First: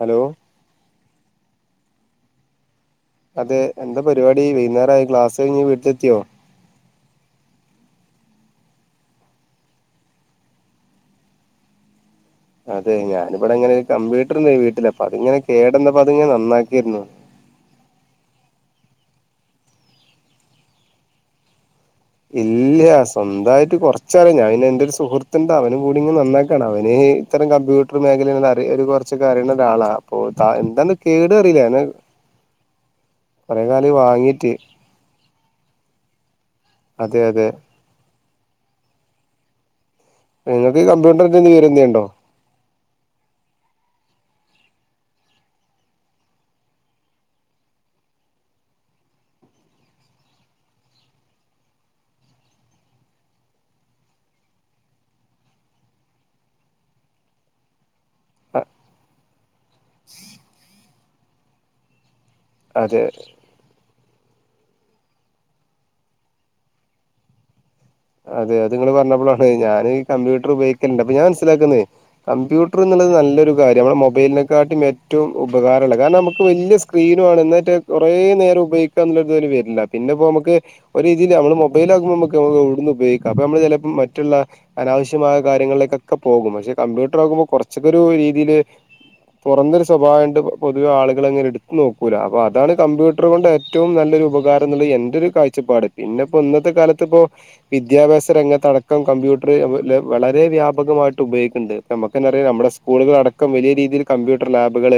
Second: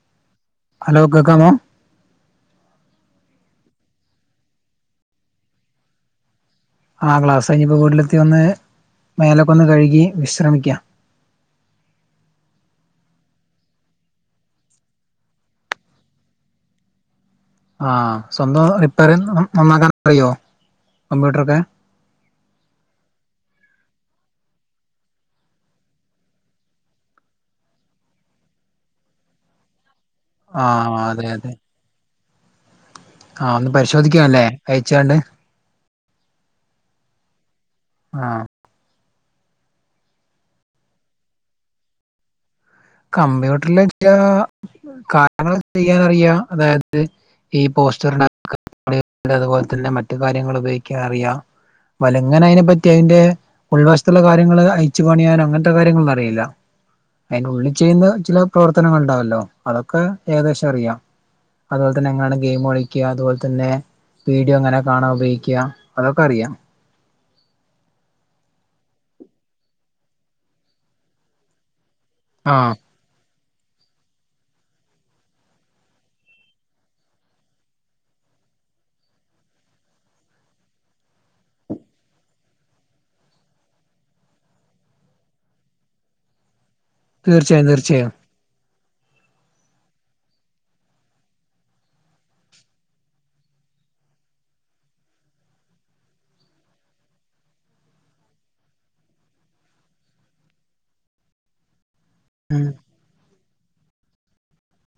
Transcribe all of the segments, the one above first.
Hello ഹലോകേൾക്കാമോ അതെ എന്താ പരിപാടി വൈകുന്നേരമായി ക്ലാസ് കഴിഞ് വീട്ടില എത്തിയോ ആ ക്ലാസ് കഴിഞ്ഞ ഇപ്പോ വീട്ടിലെത്തി ഒന്ന് മേലക്കെന്ന് കഴുകി വിശ്രമിക്കാ [unintelligible] അതെ ഞാനിവിടെങ്ങനെ ഒരു അത്‌ ഞാൻ വിടെങ്ങനെ കമ്പ്യൂട്ടർണ്ട് വീട്ടില അപ്പ അതിങ്ങെ കേടന്നപ്പോ അത്ങ്ങനെ നന്നാക്കിയിരുന്നു ആ സ്വന്തം റിപ്പയർ നന്നാക്കാൻ അറിയോ കമ്പ്യൂട്ടർൊക്കെ ഇല്ല സ്വന്തമായിട്ട് കൊറച്ചറഞ്ഞ അവെ എന്റെ ഒരു സുഹൃത്തിന്റെ അവന കൂടി ഇങ്ങെ നന്നാക്കാണ് അവന് ഇത്തരം കമ്പ്യൂട്ടർ മേഖല അ ഒരു കുറച്ചൊക്കെ അറിയൂന്നാ ഒരാളാണ് അപ്പ ആ എന്താണ് അതെ കേടു അതെ അറിയിലനെ ആ ഒന്ന് പരിശോധിക്കാല്ലേ കയച്ചണ്ട് അതെ അതെ ആ നിങ്ങക്ക് കമ്പ്യൂട്ടറിന്ന് വിവരം എന്ത്ണ്ടോ കമ്പ്യൂട്ടറിലൊക്കാ കാരണം ചെയ്യാനറിയാ അതായത് ഈ പോസ്റ്ററി അതുപോലെ തന്നെ മറ്റു കാര്യങ്ങൾ ഉപയോഗിക്കാ അറിയാം വല എങ്ങനെ അതിനെപ്പറ്റി അതിറെ ഉൾവശത്തുള്ള കാര്യങ്ങള് അയച്ചു പണിയാനും അങ്ങനത്തെ കാര്യങ്ങളന്ന അറിയില്ല അയിന്റുള്ളി ചെയ്യുന്ന ചില പ്രവർത്തനങ്ങള്ണ്ടാവല്ലോ അതൊക്കെ ഏകദേശം അറിയാം അതുപോലെ തന്നെ എങ്ങനാണ് അതെ ഗെയിമളിക്കാ അതുപോൽത്തന്നെ വീഡിയോ എങ്ങനെ കാണാ ഉപയോഗിക്കാ അതൊക്കറിയാം. അതെ അത് നിങ്ങള് പറഞ്ഞപ്പളാട്ടോ ഞാന് ഈ കമ്പ്യൂട്ടർ ഉപയോഗിക്കൽണ്ട് പ്പ ഞാൻ മനസ്സിലാക്കുന്നേ ആഹ് കമ്പ്യൂട്ടർ എന്നുള്ളത് നല്ലൊരു കാര്യ നമ്മടെ മൊബൈലിനെക്കാട്ടും ഏറ്റവും ഉപകാരള്ളെ കാരണമക്ക് വെല്ല്യ സ്ക്രീനുവാണ് എന്നിട്ട് കൊറേ നേരം ഉപയോഗിക്കാംന്നൊള്ളൊരിത് വരില്ല പിന്നെപ്പോമക്ക് ഒരു രീതിൽ നമ്മള് മൊബൈലാകുമ്പോ നമക്ക് [unintelligible] ഉപയോഗിക്കാം അപ്പ നമ്മള് ചെലപ്പം മറ്റുള്ള അനാവശ്യമായ കാര്യങ്ങളിലേക്കൊക്കെ പോകും പക്ഷെ കമ്പ്യൂട്ടർ ആകുമ്പോ തീർച്ചയായും കൊറച്ചൊക്കെ ഒരു തീർച്ചയായും രീതിയില് തുറന്നൊരു സ്വഭാവയൊണ്ട് പൊതുവെ ആളുകളങ്ങനെ എടുത്തു നോക്കൂല അപ്പോഅതാണ് കമ്പ്യൂട്ടർ കൊണ്ട് ഏറ്റവും നല്ലൊരു ഉപ വേറൊന്നുല്ല എന്റൊരു കാഴ്ചപ്പാട് പിന്നെപ്പോ ഇന്നത്തെ കാലത്തിപ്പോ വിദ്യാഭ്യാസ രംഗത്തടക്കം കമ്പ്യൂട്ടർ വളരെ വ്യാപകമായിട്ട് ഉപയോഗിക്ക്ണ്ട്. നമക്കെന്താറിയോ ഉം നമ്മടെ സ്കൂളുകളടക്കം വലിയ രീതില് കമ്പ്യൂട്ടർ ലാബുകൾ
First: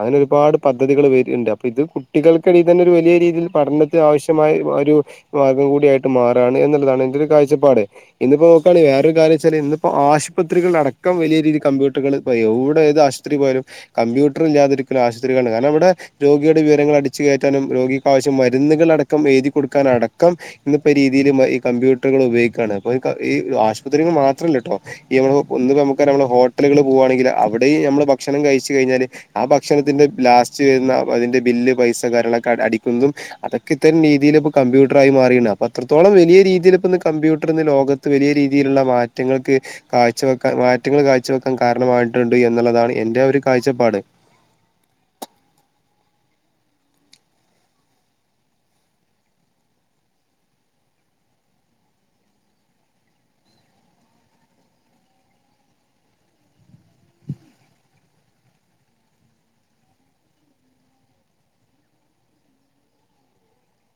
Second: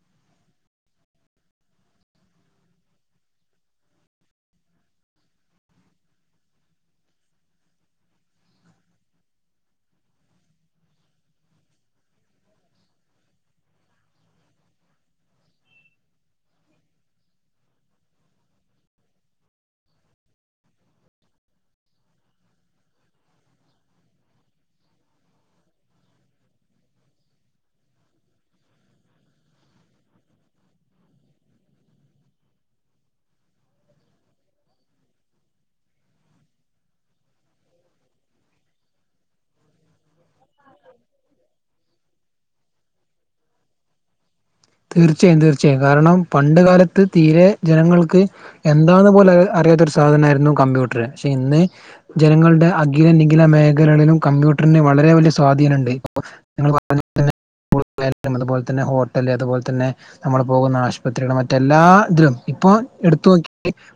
അങ്ങനെരുപാട് പദ്ധതികൾ വര്ണ്ട് അപ്പിത് കുട്ടികൾക്കിതന്നൊരു വെലിയ രീതിൽ പഠനത്തിന് ആവശ്യമായ ഒരു മാർഗം കൂടിയായിട്ട് മാറാണ് എന്നുള്ളതാണ് അ ര് കാഴ്ചപ്പാട് ഇന്നിപ്പോ നോക്കാണെ വേറൊരു കാര്യച്ചാല് ഇന്നപ്പ ആശുപത്രികളടക്കം വെലിയ രീതിൽ കമ്പ്യൂട്ടറുകൾ പ്പ എവിടെ ഏത് ആശുപത്രി പോയാലും കമ്പ്യൂട്ടർ ഇല്ലാതിരിക്കുന്ന ആശുത്രികാണ് കാരണം അവിടെ രോഗിയുടെ വിവരങ്ങൾ അടി ച്ച് കേറ്റാനും രോഗിക്കാശ്യം മരുന്നുകളടക്കം എഴുതി കൊടുക്കാനടക്കം ഇന്നിപ്പോ രീതിൽ ഈ കമ്പ്യൂ ട്ടുകൾ ഉപയോഗിക്കാണ് ഈ ആശുപത്രിന്ന് മാത്രല്ലട്ടോ ഈ നമ്മ ഇന്ന് നമ്മകറിയാവണ ഹോട്ടല്കള് പോ ണെങ്കിൽ അവിടെം നമ്മള് ഭക്ഷണം കഴിച്ചു കഴിഞ്ഞാല് ആ ഭക്ഷണത്തിന്റെ ലാസ്റ്റ് വരുന്ന അതിന്റെ ബില്ല് പൈസ ത്തെ കാര്യങ്ങളൊക്കെ അടിക്കുന്നതും അതക്കെത്തൻ രീതില് പ്പ കമ്പ്യൂട്ടറായി മാറിണ്ട് അപ്പത്രത്തോളം വെലിയ രീതില് ന്ന് കമ്പ്യൂട്ടറിന്ന് ലോകത്ത് വെലിയ രീതിയിലുള്ള മാറ്റങ്ങൾക്ക് കാഴ്ച വെക്കാൻ മാറ്റങ്ങള് കാഴ്ച വെക്കാൻ കാരണം മായിട്ടുണ്ട് എന്നുള്ളതാണ് എന്റെരു കാഴ്ചപ്പാട്. തീർച്ചയായും തീർച്ചയായും കാരണം പണ്ട് കാലത്ത് തീരെ ജനങ്ങൾക്ക് എന്താന്ന് പോലെ അറി ഒരു സാധനാരുന്നു കമ്പ്യൂട്ടർ പഷെ ഇന്ന് ജനങ്ങളുടെ അഖില നിഖില മേഖലകളിലും കമ്പ്യൂട്ടർ വളരെ വലിയ സ്വാധീനൊണ്ട് [unintelligible] അതുപോലെ തന്നെ ഹോട്ടല് അതുപോലെതന്നെ തന്നെ നമ്മള് പോകുന്ന ആശുപത്രികള് മറ്റെല്ലാ ഇതിലും ഇപ്പോ എടുത്ത് നോക്കി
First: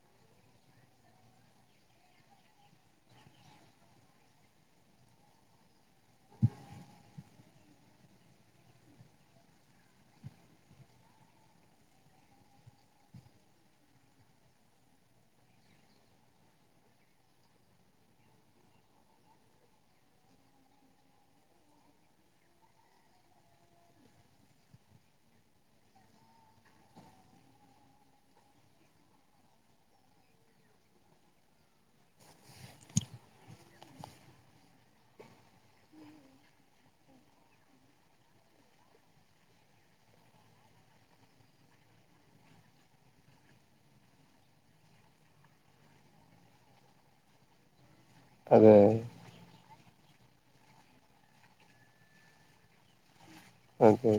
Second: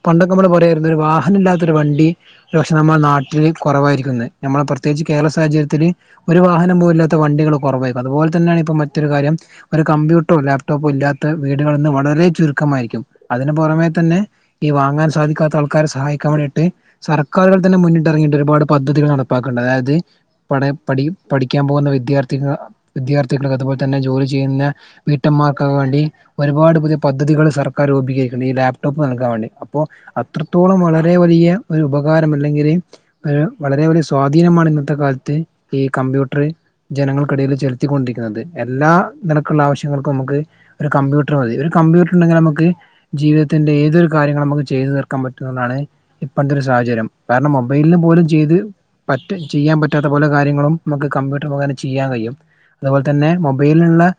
പണ്ടൊക്കെ നമ്മ പോരെത്തെ വാഹനമില്ലാത്തൊരു വണ്ടി ഒരക്ഷെ നമ്മടെ നാട്ടില് കൊറവായിരിക്കുന്ന് നമ്മളെ പ്രത്യേകിച്ച് കേരള സാഹചര്യ ത്തില് ഒരു വാഹനം പോല ഇല്ലാത്ത വണ്ടികള് കൊറവായിരുന്നു അതുപോൽത്തന്നാണ് ഇപ്പൊ മറ്റൊരു കാര്യം ഒരു കമ്പ്യൂട്ടറോ ലാപ് ട്ടോപ്പോ ഇല്ലാത്ത വീടികളിന്ന് വളരെ ചുരുക്കമായിരിക്കും അതിന് പൊറമെ തന്നെ ഈ വാങ്ങാൻ സാധിക്കാത്ത ആൾ ക്കാരെ സഹായിക്കാൻ വേണ്ടിയിട്ട് സർക്കാരുകൾ തന്നെ മുന്നിട്ടിറങ്ങിയിട്ട് ഒരുപാട് പദ്ധതികൾ നടപ്പാക്കണ്ട് അതായത് പടെ പഠി പഠിക്കാൻ പോവുന്ന വിദ്യാർത്ഥിക വിദ്യാർത്ഥികള് അതുപോലെ തന്നെ ജോലി ചെയ്യുന്ന വീ ട്ടമ്മാർക്കക്കെ വേണ്ടി ഒരുപാട് പുതിയ പദ്ധതികൾ സർക്കാർ രൂപീകരിക്കണ്ട് ഈ ലാപ്ടോപ്പ് നൽകാൻ വേണ്ടി അപ്പോ അത്രത്തോളം വളരെ വലിയ ഒരു ഉപകാരം അല്ലെങ്കിൽ വളരെ വലിയ സ്വാധീനമാണ് ഇന്നത്തെ കാൽ ത്ത് ഈ കമ്പ്യൂട്ടർ ജനങ്ങൾക്കിടയിൽ ചെലുത്തിക്കൊണ്ടിരിക്കുന്നത് എല്ലാ നിലക്കുള്ള ആവശ്യ ങ്ങൾക്കും മ്മക്ക് ഒരു കമ്പ്യൂട്ടർ മതി ഒരു കമ്പ്യൂട്ടർ ഉണ്ടെങ്കി അമക്ക് ജീവിതത്തിന്റെ ഏതൊരു കാര്യങ്ങളും നമുക്ക് ചെയ് ചെയ്ത് തീർക്കാൻ പറ്റുന്നതാണ് ഇപ്പഴ്ത്തെ ഒരു സാഹചര്യം കാരണം മൊബൈല് പോലും ചെയ്ത് അതെ പറ്റും ചെയ്യാൻ പറ്റ് പറ്റാത്ത പല കാര്യങ്ങളും മ്മക്ക് കമ്പ്യൂട്ടർ മുകേന ചെയ്യാൻ കഴിയും അതുപോൽ തന്നെ മൊബൈലിള്ള ഓക്കെ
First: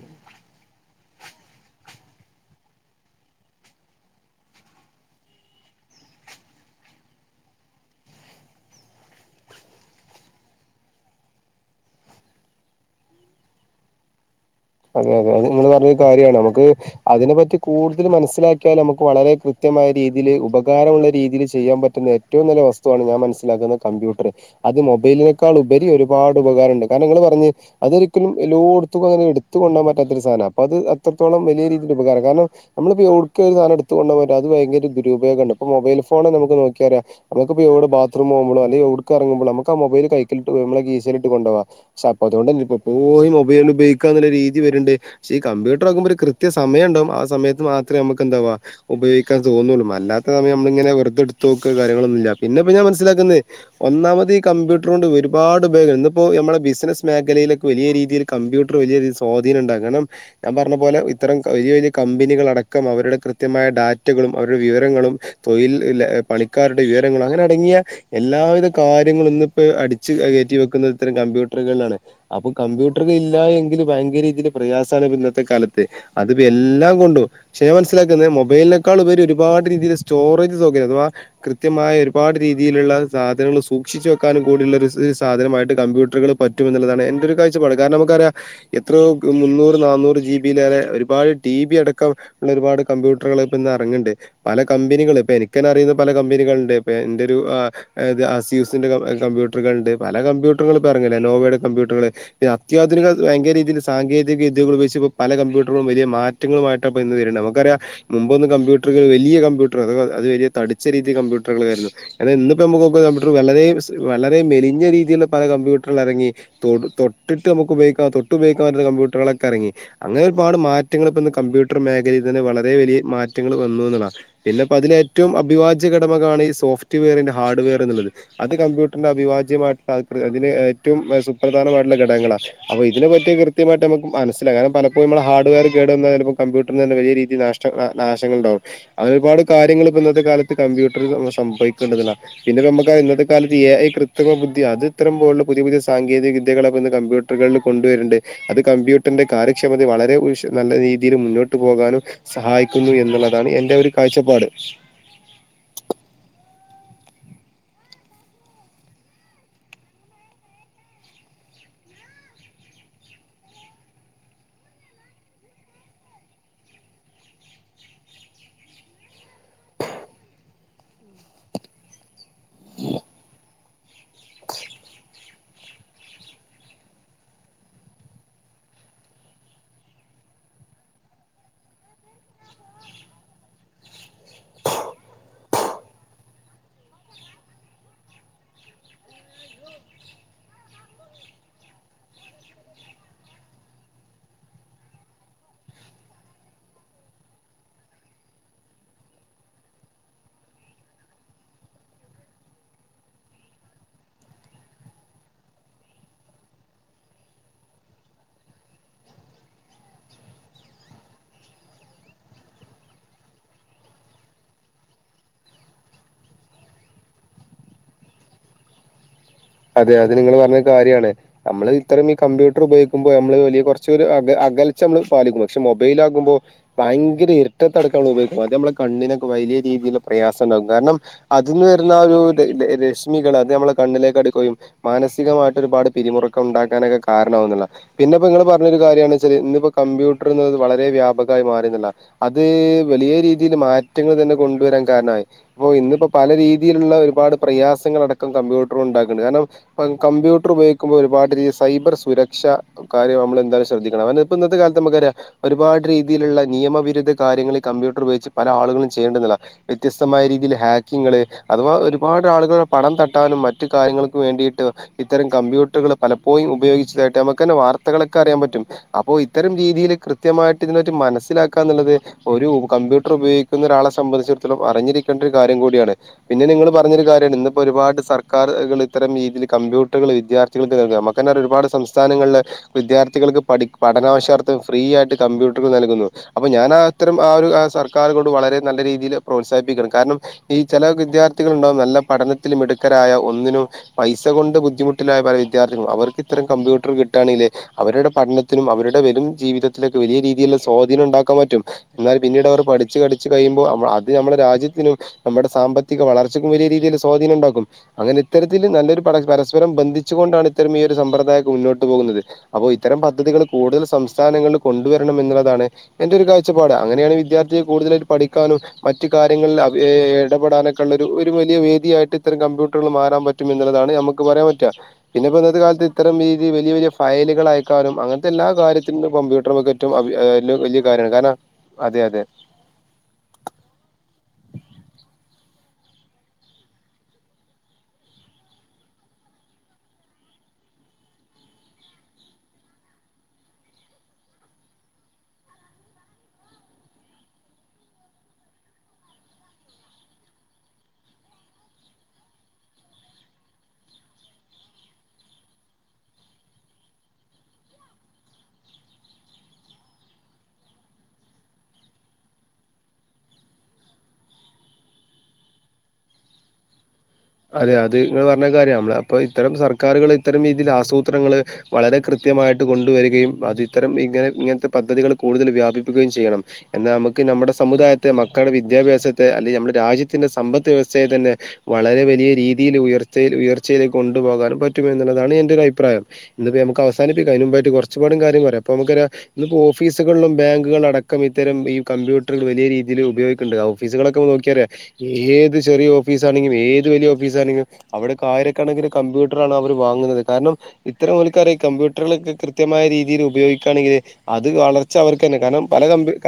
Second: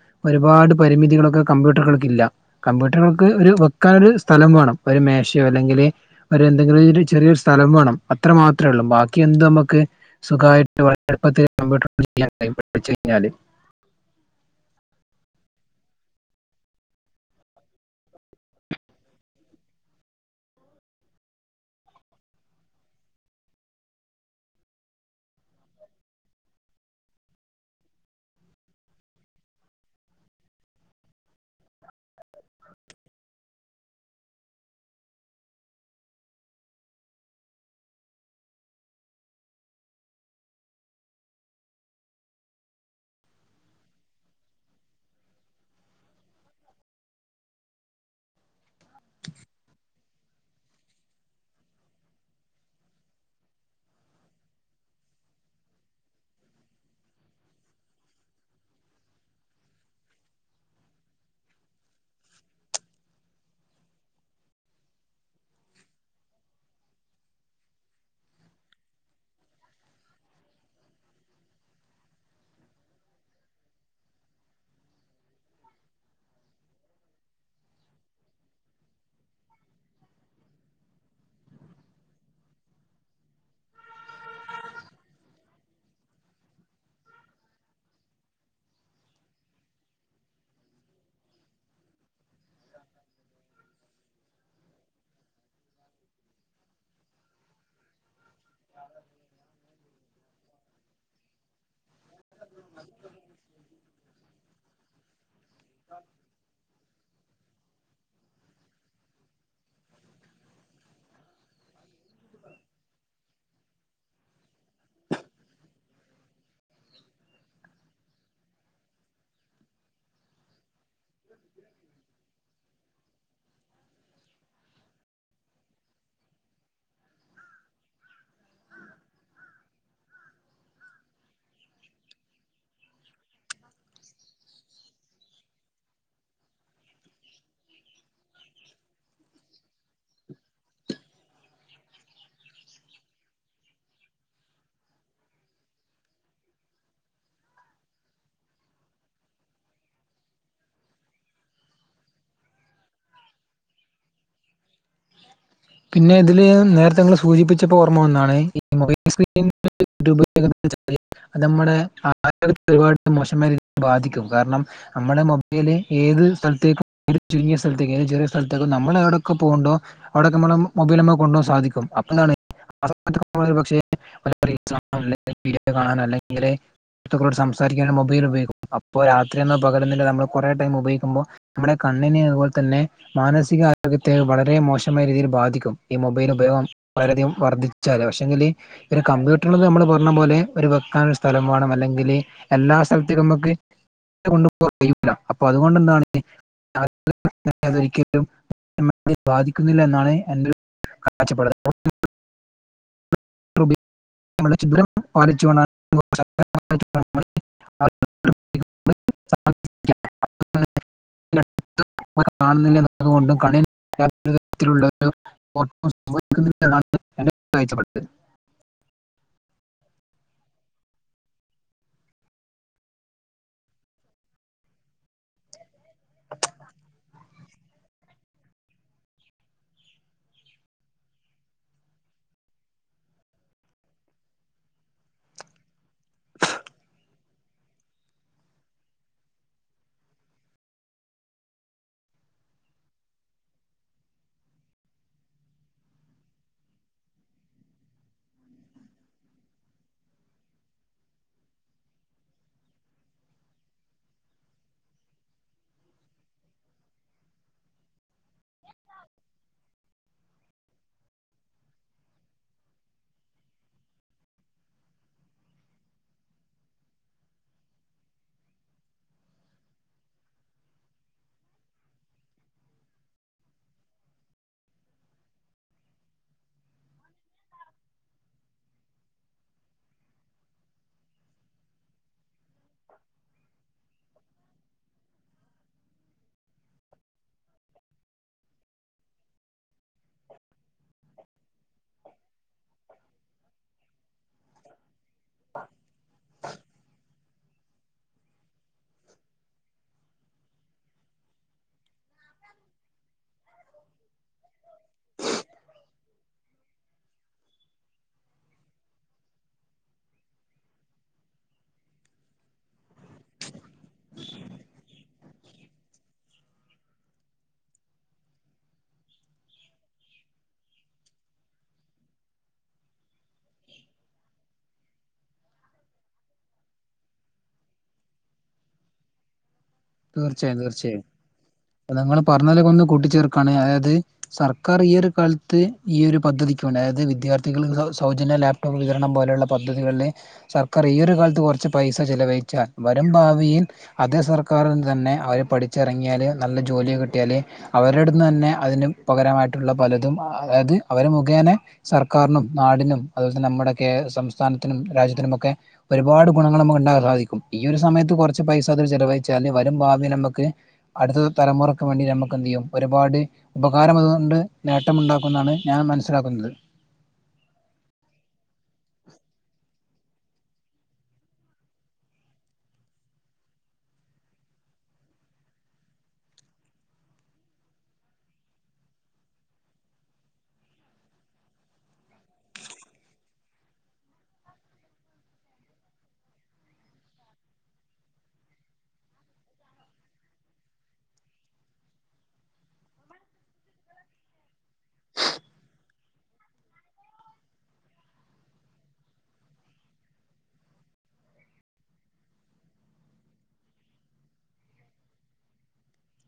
ഒരുപാട് പരിമിതികളൊക്കെ കമ്പ്യൂട്ടറുകൾക്കില്ല കമ്പ്യൂട്ടറുകൾക്ക് ഒരു വെക്കാനൊരു സ്ഥലം വേണം ഒരു മേശോ അല്ലെങ്കില് ഒര് എന്തെങ്കിലൊരു ചെറിയൊരു സ്ഥലം വാണം അത്ര മാത്രെ ഉള്ളൂ ബാക്കി എന്തു മക്ക് സ്വൊ [unintelligible] കഴിഞ്ഞാല്. അതെ അതെ അത് നിങ്ങള് പറഞ്ഞതു കാര്യാണ് നമുക്ക് അതിനെ പറ്റി കൂടുതൽ മനസ്സിലാക്കിയാല് നമുക്ക് വളരെ കൃത്യമായിട്ട് രീതില് ഉപകാരമുള്ള രീതിയില് ചെയ്യാൻ പറ്റുന്ന ഏറ്റവും നല്ല വസ്തുവാണ് ഞാൻ മനസ്സിലാക്കുന്നത് കമ്പ്യൂട്ടർ അത് മൊ മൊബൈലിനേക്കാൾ ഉപരി ഒരുപാട് ഉപകാരണ്ട് കാരണം നിങ്ങള് പറഞ്ഞ് അതൊരിക്കലും എല്ലോട്ത്തും അങ്ങനെ എടു ത്ത് കൊണ്ടോവാൻ പറ്റാത്തൊരു സാനാ അപ്പത് അത്രത്തോളം വലിയ രീതിയിലുപകാര കാരണം നമ്മളിപ്പോ [unintelligible] എടുത്ത് കൊണ്ടോവാൻപറ്റും അത് വയങ്കര ദുരുപയോഗാണ് ഇപ്പോ മൊബൈൽ ഫോണ് നമുക്ക് നോക്കിയാറിയാം നമുക്കിപ്പോ എവിടെ ബാത്റൂം പോവുമ്പളോ അല്ലങ്കി ഉടുക്കായെറങ്ങുമ്പളോ നമുക്കാ മൊബൈ കൈകിലിട്ട് മ്മളെ കീശേലിട്ട് കൊണ്ടോവാ ഷെ അപ്പ അതുകൊണ്ടന്നെപ്പപോയി മൊബൈല് ഉപയോഗികാനൊള്ളര് രീതി വരിണ്ട് പക്ഷെ ഈ കമ്പ്യൂട്ടർ ആക്കുമ്പോ ഒരു കൃത്യ സമയംണ്ടാവും ആ സമയത്ത് മാത്രം [unintelligible] അഥവാ ഉപയോഗിക്കാൻ തോന്നുള്ളു [unintelligible] സമയ നമ്മളിങ്ങനെ വെറുതെ എടുത്തോക്ക കാര്യങ്ങളോന്നൂല്യ പിന്നപ്പോ ഞാൻ മനസ്സിലാക്കുന്നത് ഒന്നാമതെ ഈ കമ്പ്യൂട്ടറോണ്ട് വൽ ഒരുപാട് ഉപയോഗ ഇന്നിപ്പോ നമ്മള ബിസിനസ് മേഖലയിലൊക്കെ വലിയ രീതിൽ കമ്പ്യൂട്ടർ വലിയരി [unintelligible] സ്വാധീനം ഇണ്ടാകണം ഞാൻ പറഞ്ഞ പോലെ ഇത്തരം വലിയ വലിയ കമ്പനികൾ അടക്കം അവരുടെ കൃത്യമായ ഡാറ്റക അവരുടെ വിവരങ്ങളും തൊയിൽ ഇല്ലെ പണിക്കാരുടെ വിവരങ്ങളാ അങ്ങനടങ്ങിയ എല്ലാവിധ കാര്യങ്ങള ഇന്നിപ്പോ അടിച്ചു കേറ്റി വെക്കുന്നതിത്രേം കമ്പ്യൂട്ടറുകളാണ് അപ്പൊ കമ്പ്യൂട്ടറുകൾ ഇല്ല എങ്കില് ഭയ നല്ല രീതിൽ പ്രയാസാണ് ഇന്നത്തെ കാലത്ത് അത് എല്ലാം കൊണ്ടും ഷേ മനസ്സിലാക്കുന്നത് മൊബൈലിനെക്കാൾ ഉപ- ഒരുപാട് രീതി സ്റ്റോറേജ്സൊകെ അഥവാ കൃത്യമായ ഒരുപാട് രീതിയിലുള്ള സാധനങ്ങൾ സൂക്ഷിച്ച്- ക്കാനും കൂടിയുള്ള ഒരു സ് സാധനമായിട്ട് കമ്പ്യൂട്ടറുകൾ പറ്റുമെന്ന്ള്ളതാണ് എന്റെ ഒരു കാഴ്ചപ്പാട് കാരണം നമുക്കറിയാം ഹ് എത്രയോ മുന്നൂറ് നാന്നൂറ് ജി ബിയിലേറെ ഒരുപാട് ടി ബി അടക്കം ഉള്ള ഒരുപാട് കമ്പ്യൂട്ടറുകൾ ഇപ്പോ ഇന്ന് എറങ്ങിണ്ട് പല കമ്പനികള് പ്പ എനിക്കന്നറിയുന്ന പല കമ്പനികള്ണ്ട്. പ്പെന്റെരു അ [unintelligible] [unintelligible] കമ്പ്യൂട്ടറ്കള്ണ്ട് പല കമ്പ്യൂട്ടറുകൾ പ്പെറങ്ങിലനോവേടെ കമ്പ്യൂട്ടറുകള് ഈ അത്യാധുനിക തിന്സാങ്കേതിക വിദ്യകളുപയോഗിച്ച് ഇപ്പോ പല കമ്പ്യൂട്ടറുകളും വലിയ മാറ്റങ്ങളുമായി [unintelligible] നമുക്കറിയാം മുമ്പൊന്ന് കമ്പ്യൂട്ടറ്കൾ വലിയ കമ്പ്യൂട്ടർ അ അത് വലിയ തടിച്ച രീതി കമ്പ്യൂട്ടറുകൾ [unintelligible] എടാ ഇന്നിപ്പോ നമ്മുക്കിപ്പോ കമ്പ്യുട്ടർ വളരെ വളരെ മെലിഞ്ഞ രീതിയിലുള്ള പല കമ്പ്യൂട്ടറൾ ഇറങ്ങി തൊ തൊട്ടിട്ട് മ്മ്ക്ക് ഉപയോഗിക്കാ തൊട്ടുപയോഗിക്കാപറ്റുന്ന കമ്പ്യൂട്ടറുകളൊക്കെ ഇറങ്ങി അങ്ങന ഒരുപാട് മാ- മാറ്റങ്ങളിപ്പോ ന്ന് കമ്പ്യൂട്ടർ മേഖലയിൽതന്നെ വളരെ വലിയ മാ- റ്റങ്ങൾ വന്നുന്ന്ള്ളത പിന്നെപ്പ അതിലേറ്റവും അഭിവാജ്യ ഘടമകാണ് ഈ സോഫ്റ്റ് വെയറിൻ ഹാർഡ് വെയറെന്നുള്ളത് അത് കമ്പ്യൂട്ടറിന്റെ അവിഭാജ്യമായിട്ടുള്ള അതിന് ഏറ്റവും സുപ്രധാനമായിട്ടുള്ള ഘടകങ്ങളാണ് അ അതിന പറ്റി കൃത്യമായിട്ട് നമുക്ക് മനസില കാരണം പലപ്പോഴും നമ്മള ഹാഡ്വെയർ കേട് വന്ന ചെലപ്പോ കമ്പ്യൂറിന് തന്ന വലിയ രീതി നഷ്ട നാശങ്ങൾണ്ടാവും അങ്ങന ഒരുപാട് കാര്യങ്ങളിപ്പൊ ഇന്നത്തെ കാലത്ത് കമ്പ്യൂട്ടർമ്മ സംഭവിക്കണ്ടല്ല പിന്നെ നമുക്ക് ഇന്നത്തെ കാലത്ത് എ ഐ കൃത്രിമ ബുദ്ധി അത് ഇത്രം പോലുള്ള പുതിയ പുതിയ സാങ്കേതിക വിദ്യകള കമ്പ്യൂട്ടറുകളില [unintelligible] കൊണ്ടുവരിണ്ട് അത് കമ്പ്യൂട്ടറിന്റെ കാര്യക്ഷമത വളരെ ഉഷ് നല്ല രീതിയിൽ മുന്നോട്ട് പോകാനും സഹായി ക്കുന്നു എന്നുള്ളതാണ് എന്റെ ഒരു കാഴ്ചപ്പാട് പിന്നെ ഇതില് നേരത്തെ ഇങ്ങൾ സൂചിപ്പിച്ചപ്പോ ഓർമ്മ വന്നാണ് ഈ മൊബൈൽ സ്ക്രീ [unintelligible] അതമ്മടെ ആരോഗ്യത്തി ഒരുപാട് മോശമായ രീതി ബാധിക്കും കാരണം നമ്മടെ മൊബൈല് ഏത് ഒരു സഥലത്തേക്കുംഏ ചുരിങ്ങിയ സ്ഥലത്തേക്ക് ഏത് ചെറിയ സ്ഥലത്തേക്ക് നമ്മൾ എവിടൊക്കെ പോകുന്നൊ അവിടക്കമ്മളം മൊബൈൽമ്മ കൊണ്ടു പോകാൻ സാധിക്കും [unintelligible] [unintelligible] ർത്തുക്കളോട് സംസാരിക്കാനും മൊബൈൽ ഉപയോഗിക്കും അപ്പോ രാത്രിയെന്നൊ പകലെന്നില്ല നമ്മള് കൊറെ ടൈം ഉപെയിക്കുമ്പോ നമ്മ്‌ടെ കണ്ണിന് അതുപോലെ തന്നെ മാനസികാരോഗ്യത്തെ വളരെ മോശ നുഷ്യൻമാരെ രീതീല് ബാധിക്കും. ഈ മൊബൈൽ ഉപയോഗം വളരെയധികം വർദ്ധിച്ചാല് പക്ഷെങ്കില് ഇവര് കമ്പ്യൂട്ടറ്കളില് നമ്മൾ പറഞ്ഞപോലെ ഒരു വെക്കാനൊരു സ്ഥലം വേണം അല്ലെങ്കില് എല്ലാ സ്ഥലത്തിലും അമ്മക്ക് [unintelligible] അപ്പൊ അതുകൊണ്ട ന്താണ് [unintelligible] അതൊരിക്കലും [unintelligible] വാദിക്കുന്നില്ല എന്നാണ് എന്റൊരു കാഴ്ചപ്പാട്. [unintelligible] [unintelligible] [unintelligible] [unintelligible] എന്നതുകൊണ്ടും [unintelligible] [unintelligible] അതെ അത് നിങ്ങള് പറഞ്ഞത് കാര്യാണ് അമ്മള് ഇത്തരം ഈ കമ്പ്യൂട്ടർ ഉപയോഗിക്കുമ്പോ നമ്മള് വലിയ കുറച്ച അക അ കൽച്ചമ്മൾ പാലിക്കും പക്ഷെ മൊബൈലാകുമ്പോ ഭയങ്കര ഇരിട്ടത്ത ടക്കം മ്മള് ഉപയോഗിക്കും അത് മ്മളെ കണ്ണിനൊക്കെ വൈ ഈ രീതില് പ്രയാസണ്ടാകും കാരണം അത് ന്ന് വര്ന്ന ഒരു രെ രെ രെശ്മികൾ അത് അമ്മളെ കണ്ണിലേക്ക് അട് ക്കുകയും മാനസികമായിട്ട് ഒരുപാട് പിരിമുറുക്കം ഉണ്ടാക്കാനൊക്കെ കാരണമാവുന്നുള്ളതാ പിന്നെപ്പോ ഇങ്ങള് പറഞ്ഞൊരുകാര്യണ് ചാല് ഇന്നിപ്പോ കമ്പ്യൂട്ടറ്ന്ന്ത് വളരെ വ്യാപകയി മാറിനുള്ള അത് വലിയ രീതിയിൽ മാറ്റങ്ങൾ തന്നെ- കൊണ്ടുവരാൻ കാര്നായി പ്പോ ഇന്ന്പ്പോ പല രീതിയിലുള്ള ഒരുപാട് പ്രയാസങ്ങളടക്കം കമ്പ്യൂട്ട്റോണ്ടാ ഉണ്ടാക്ക- ണ്ട് കാരണം കമ്പ്യൂട്ടർ ഉപയോഗിക്കുമ്പോ ഒരുപാട് ര് സൈബർ സുരക്ഷ കാര്യം നമ്മൾ എന്താലും ശ്രദ്ധിക്കണം. പ്പന്ന് പ്പന്നത്തെ കാലത്ത് നമക്കറിയാം ഒരുപാട് രീതിയില്ള്ള നിയമവിരുദ്ധ കാര്യങ്ങള് കമ്പ്യൂട്ടർ ഉപോഗച്ച് പല ആളുകളും ചെയ്യ രണ്ട് നല വ്യത്യസ്തമായ രീതിയിൽ ഹാക്കിങ്ള് അഥവാ ഒരുപാട് ആളുകള്ടെ പണം തട്ടാനും മറ്റ് - കാര്യങ്ങൾക്ക് വേണ്ടിയിട്ട് ഇത്തരം കമ്പ്യൂട്ടറുകൾ പലപ്പോഴ ഉയോഗിച്ചതായിട്ട് നമുക്ക് തന്ന വാർത്തകളൊക്കെ അറിയാൻ പറ്റും അപ്പോൊ ഇത്തരം രീതിയിൽ കൃത്യമായിട്ട് ഇതിനറ്റി മനസ്സിലാക്കാ എന്നുള്ളത് ഒരു കമ്പ്യൂട്ടർ ഉപയോഗിക്കുന്ന രാളെ സംബന്ധിച്ചിടത്തോം അറിഞ്ഞിരിക്കേണ്ട ഒരു കാര്യം കൂടിയാണ് പിന്നെങ്ങങ്ങള് പറഞ്ഞൊ കാര്യമാണ് ഇന്നപ്പോ ഒരുപാട് സ ുക ഇരം രീതിയിൽ കമ്പ്യൂട്ടറുകൾ വിദ്യാർത്ഥികൾ നമു ഒരുപാ സംസ്ഥാനങ്ങളിലില് വിദ്യാർത്ഥികൾ പഠനവശർത്ഥം ഫ്രീ ആയിട്ട് കമ്പ്യൂട്ടർ നൽകുന്നു അപ്പ ഞാനാത്തരം ആ ഒരു സർക്കാർ വളരെ നല്ല രീതിൽ പ്രോത്സാഹിപ്പിക്കണം കാരണം ഈ ചില വിദ്യാർത്ഥികള ഉണ്ടാവും നല്ല പഠനത്തിലും എടു ായ ഒന്നിനും പൈസ കൊണ്ട് ബുദ്ധിമുട്ടിലായ പല വിദ്യാർത്ഥികളും അവർക്ക് ഇത്രരം കമ്പ്യൂട്ടർ കിട്ടുകയാണങ്കേ അവരുടെ പഠനത്തിനും അവരുടെ വരും ജീവിതത്തിലക്കെ വലിയ രീതിയിലുള്ള സ്വാധീനം ഉണ്ടാക്കാൻ പറ്റും എന്നാലൽ പിന്നീട് അവർ അച്ച് പടച്ച് കഴിയുമ്പോ അത് നമ്മുടെ രാജ്യത്തി നും നമ്മുടെ സാമ്പത്തിക വളർച്ചക്കും വലിയ രീതിയിൽ സ്വാധീനം ഉണ്ടാക്കും അങ്ങനെ ഇത്തരത്തില്ൽ നല്ലൊരു പരസ്പരം ബന്ധിച്ചു കൊണ്ടാണ് ഇത്തരം ഈ ഒരു സമ്പ്രദായം മുന്നോട്ട് പോകുന്നത് അപ്പോൊ ഇത്തരം പദ്ധതികൾ കൂടുതൽ സംസ്ഥാനങ്ങളിൽ കൊണ്ടുവരണം എന്നുള്ളതാണ് എന്റെ ഒരു കാഴ്ചപ്പാട് അങ്ങനെയാണ് വിദ്യാർത്ഥിയ കൂടുതലായിട്ട പഠിക്കാനും മറ്റു കാര്യങ്ങളിൽ ഇടപെടാനൊക്കെ ഉള്ള ഒരു വലിയ വേദിയായിട്ട് ഇ കമ്പ്യൂട്ടറുകൾ മാറൻ പറ്റും എന്നുള്ളതാണ് നമുക്ക് പറയാൻ പറ്റ പിന്നെ ഇന്നത്തെ കാലത്ത് ഇത്തരം രീതി വലിയ വലിയ ഫയല കളയക്കാനും അങ്ങനത്തെ എല്ലാ കാര്യത്തിലും കമ്പ്യൂട്ടർുംക്ക റ്റ വലിയ കാര്യമാണ് കാരണം അ അതെ അതെ നിങ്ങള്ൾ പറഞ്ഞലക്കെ ഒന്ന് കൂട്ടിച്ചേർക്കാണ് അതായത് സർക്കാർ ഈ ഒരു കാലത്ത് ത്ത് ഈയ ഒരു പദ്ധതിക്കുംണ്ട് അായ വിദ്യാർത്ഥികൾ സൗജന്യ ലാപ്ടോപ്പ് വിതരണം പോലെയുള്ള പദ്ധതികളിൽ സർക്കാർ ഈ ഒരു കാലത്ത് കുറച്ച് പൈസ ചിലവഴിച്ചാൽ വരും ഭാവിയിൽ അതേ സർ ആക്കാരിൽന്ന് തന്നെ അവർ പഠിച്ചിറങ്ങിയാൽ നല്ല ജോലിയ കിട്ടിയാല് അവരുടെടു നിന്ന് തന്നെ അതിന് പകരമായിട്ട പലതും അതായത് അവ മുഖേന സർക്കാരിനും നാടിനും അതുപോലെ തന്നെ നമ്മുടെ സംസ്ഥാന ാനത്തിും രാ്ജി ത്തിനൊക്കെ ഒരുപാട് ഗുണങ്ങൾ നമു ഉണ്ടാൻ സാധിക്കും ഈ ഒരു സമയത്ത് കുറച്ച് പൈസ അൊ ചിലവ വല് വരും ഭാവി നമുക്ക് അടുത്ത തലമുറക്ക് വേണ്ടി നമുക്ക് എന്ത് ചെയ്യും ഒരുപാട് ഉപകാരം ണ്ട് നേട്ടമുണ്ടാക്കുമുന്നാണ് ഞാൻ മനസ്സിലാക്കുന്നത് അതെ അത്ങ്ങെ പറഞ്ഞ കാര്യം നമ്മള് അപ്പൊ ഇത്തരം സർ സക്കറുകൾ ഇത്തരം രീതിയിൽ ആസൂത്രങ്ങൾ വളരെ കൃത്യമായിട്ട് കൊണ്ടുവരികയും അതിത്തരം ഇങ്ങനെ ഇങ്ങനത്തെ പദ്ധതികൾ കൂടുതൽ വ്യാപിപ്പിക്കുകയും ചെയ്യണം. എന്നാൽ നമുക്ക് നമ്മുടെ സമുദായത്തെ മക്കളുടെ വിദ്യാഭ്യാസത്തെ അല്ലെ നമ്മുടെ രാജ്യത്തിന്റെ സമ്പദ് വ്യവസ്ഥയെ തന്നെ വളരെ വല്യ രീതിയി ഉയർച്ചൽ ഉയർച്ചയിലേക്ക് കൊണ്ടുപോകാനും പറ്റും എന്നുള്ളാണ് എന്റെ ഒരു അഭിപ്രായം. ഇന്ന് പ്പ നമുക്ക് അവസാനി അയിന് മുന്പായിട്ട് കൊറച്ചും കൂടി കാര്യം പറയാം പ്പ മ്മക്കറിയ ഇന്ന് പ്പൊ ഓഫീസുകളിലും ബാങ്കുകൾ ലും അടക്കം ഇത്തരം ഈ കമ്പ് ട്ടറുകൾ വല്യ രീതിയിൽ ഉപയോഗിക്കണ്ട് ഓഫീസുകളൊക്കെ നോക്കിയ ഏത് ചെറിയ ഓഫീസ് ആണെങ്കിലും ഏത് വലിയ ഓഫീസ് ആണെങ്കിൽ അവിടെക്കെ ആയിരക്കണക്കി കമ്പ്യൂട്ടർ ആണ് അവർ വാങ്ങുന്നത്. കാരണം ഇത്തറ ഓൽക്കറിയകമ്പൂട്ടർ ട്ടർ കൃത്യമായ രീതിയില് ഉപയോഗിക്കാണെങ്കിൽ അത് വളർച്ച അവർക്കെന്നെ കാരണം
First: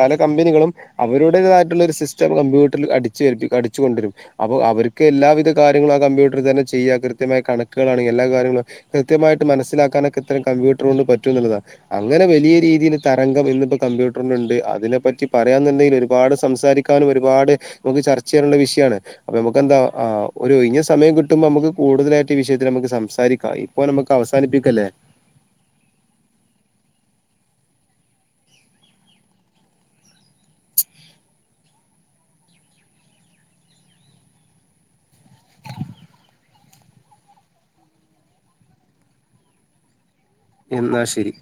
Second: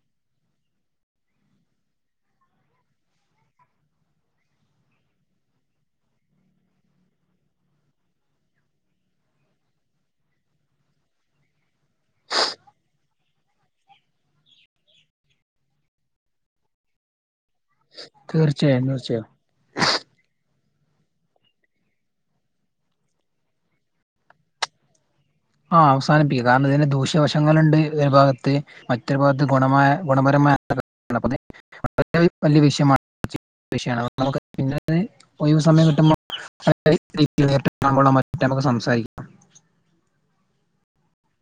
പല കമ്പനികളും അവരുടേതായിട്ടുള്ള സിസ്റ്റം കമ്പ്യൂറിൽ അടിച്ചേൽപ്പിക്കും അടിച്ചു കൊണ്ടരും. അപ്പൊ അവർക്ക് എല്ലാവിധ കാര്യങ്ങൾ ആ കമ്പ്യൂട്ടർ തന്നെ ചെയ്യുക കൃത്യമായ കണക്കുകളാണെങ്ക എല്ലാ കാര്യങ്ങളും കൃത്യമായിട്ട് മനസ്സിലാക്കാനൊക്കെ ഇ കമ്പ്യൂട്ടർ കൊണ്ട് പറ്റുന്നുള്ളതാ. അങ്ങനെ വലിയ രീതിൽ തരംഗം ഇന്ന് പ്പൊ കമ്പ്യൂട്ടർ ന് ണ്ട്. അതിനെ പറ്റി പറയാ ഒരുപാട് സംസാരിക്കാനും ഒരുപാട് നമുക്ക് ചർച്ച ചെയ്യാനുള്ള വിഷയാ തീർച്ചയായും ണ്. തീർച്ചയായും അപ്പൊ നമുക്ക് എന്താ ആ ഇനി സമയം കിട്ടുമ്പോ നമുക്ക് കൂടുതലായിട്ട് വിഷയത്തിൽ നമുക്ക് സംസാരിക്കാം ഇപ്പൊ നമുക്ക് അവസാനിപ്പിക്കല്ലേ ആഹ അവസാനിപ്പിക്ക കാരണം ഇതിന് ദൂഷ്യവശങ്ങളുണ്ട് ഒരു ഭാഗത്ത് മറ്റൊരു ഭാഗത്ത് ഗുണമായ ഗുണപരമായ വള വലിയ വിഷയമാണ് വിഷയാണ് അ നമുക്ക് പിന്ന ഒയിവ് സമയം കിട്ടുമ്പോ [unintelligible] നമുക്ക് സംസാരിക്കാം എന്നാ ശരി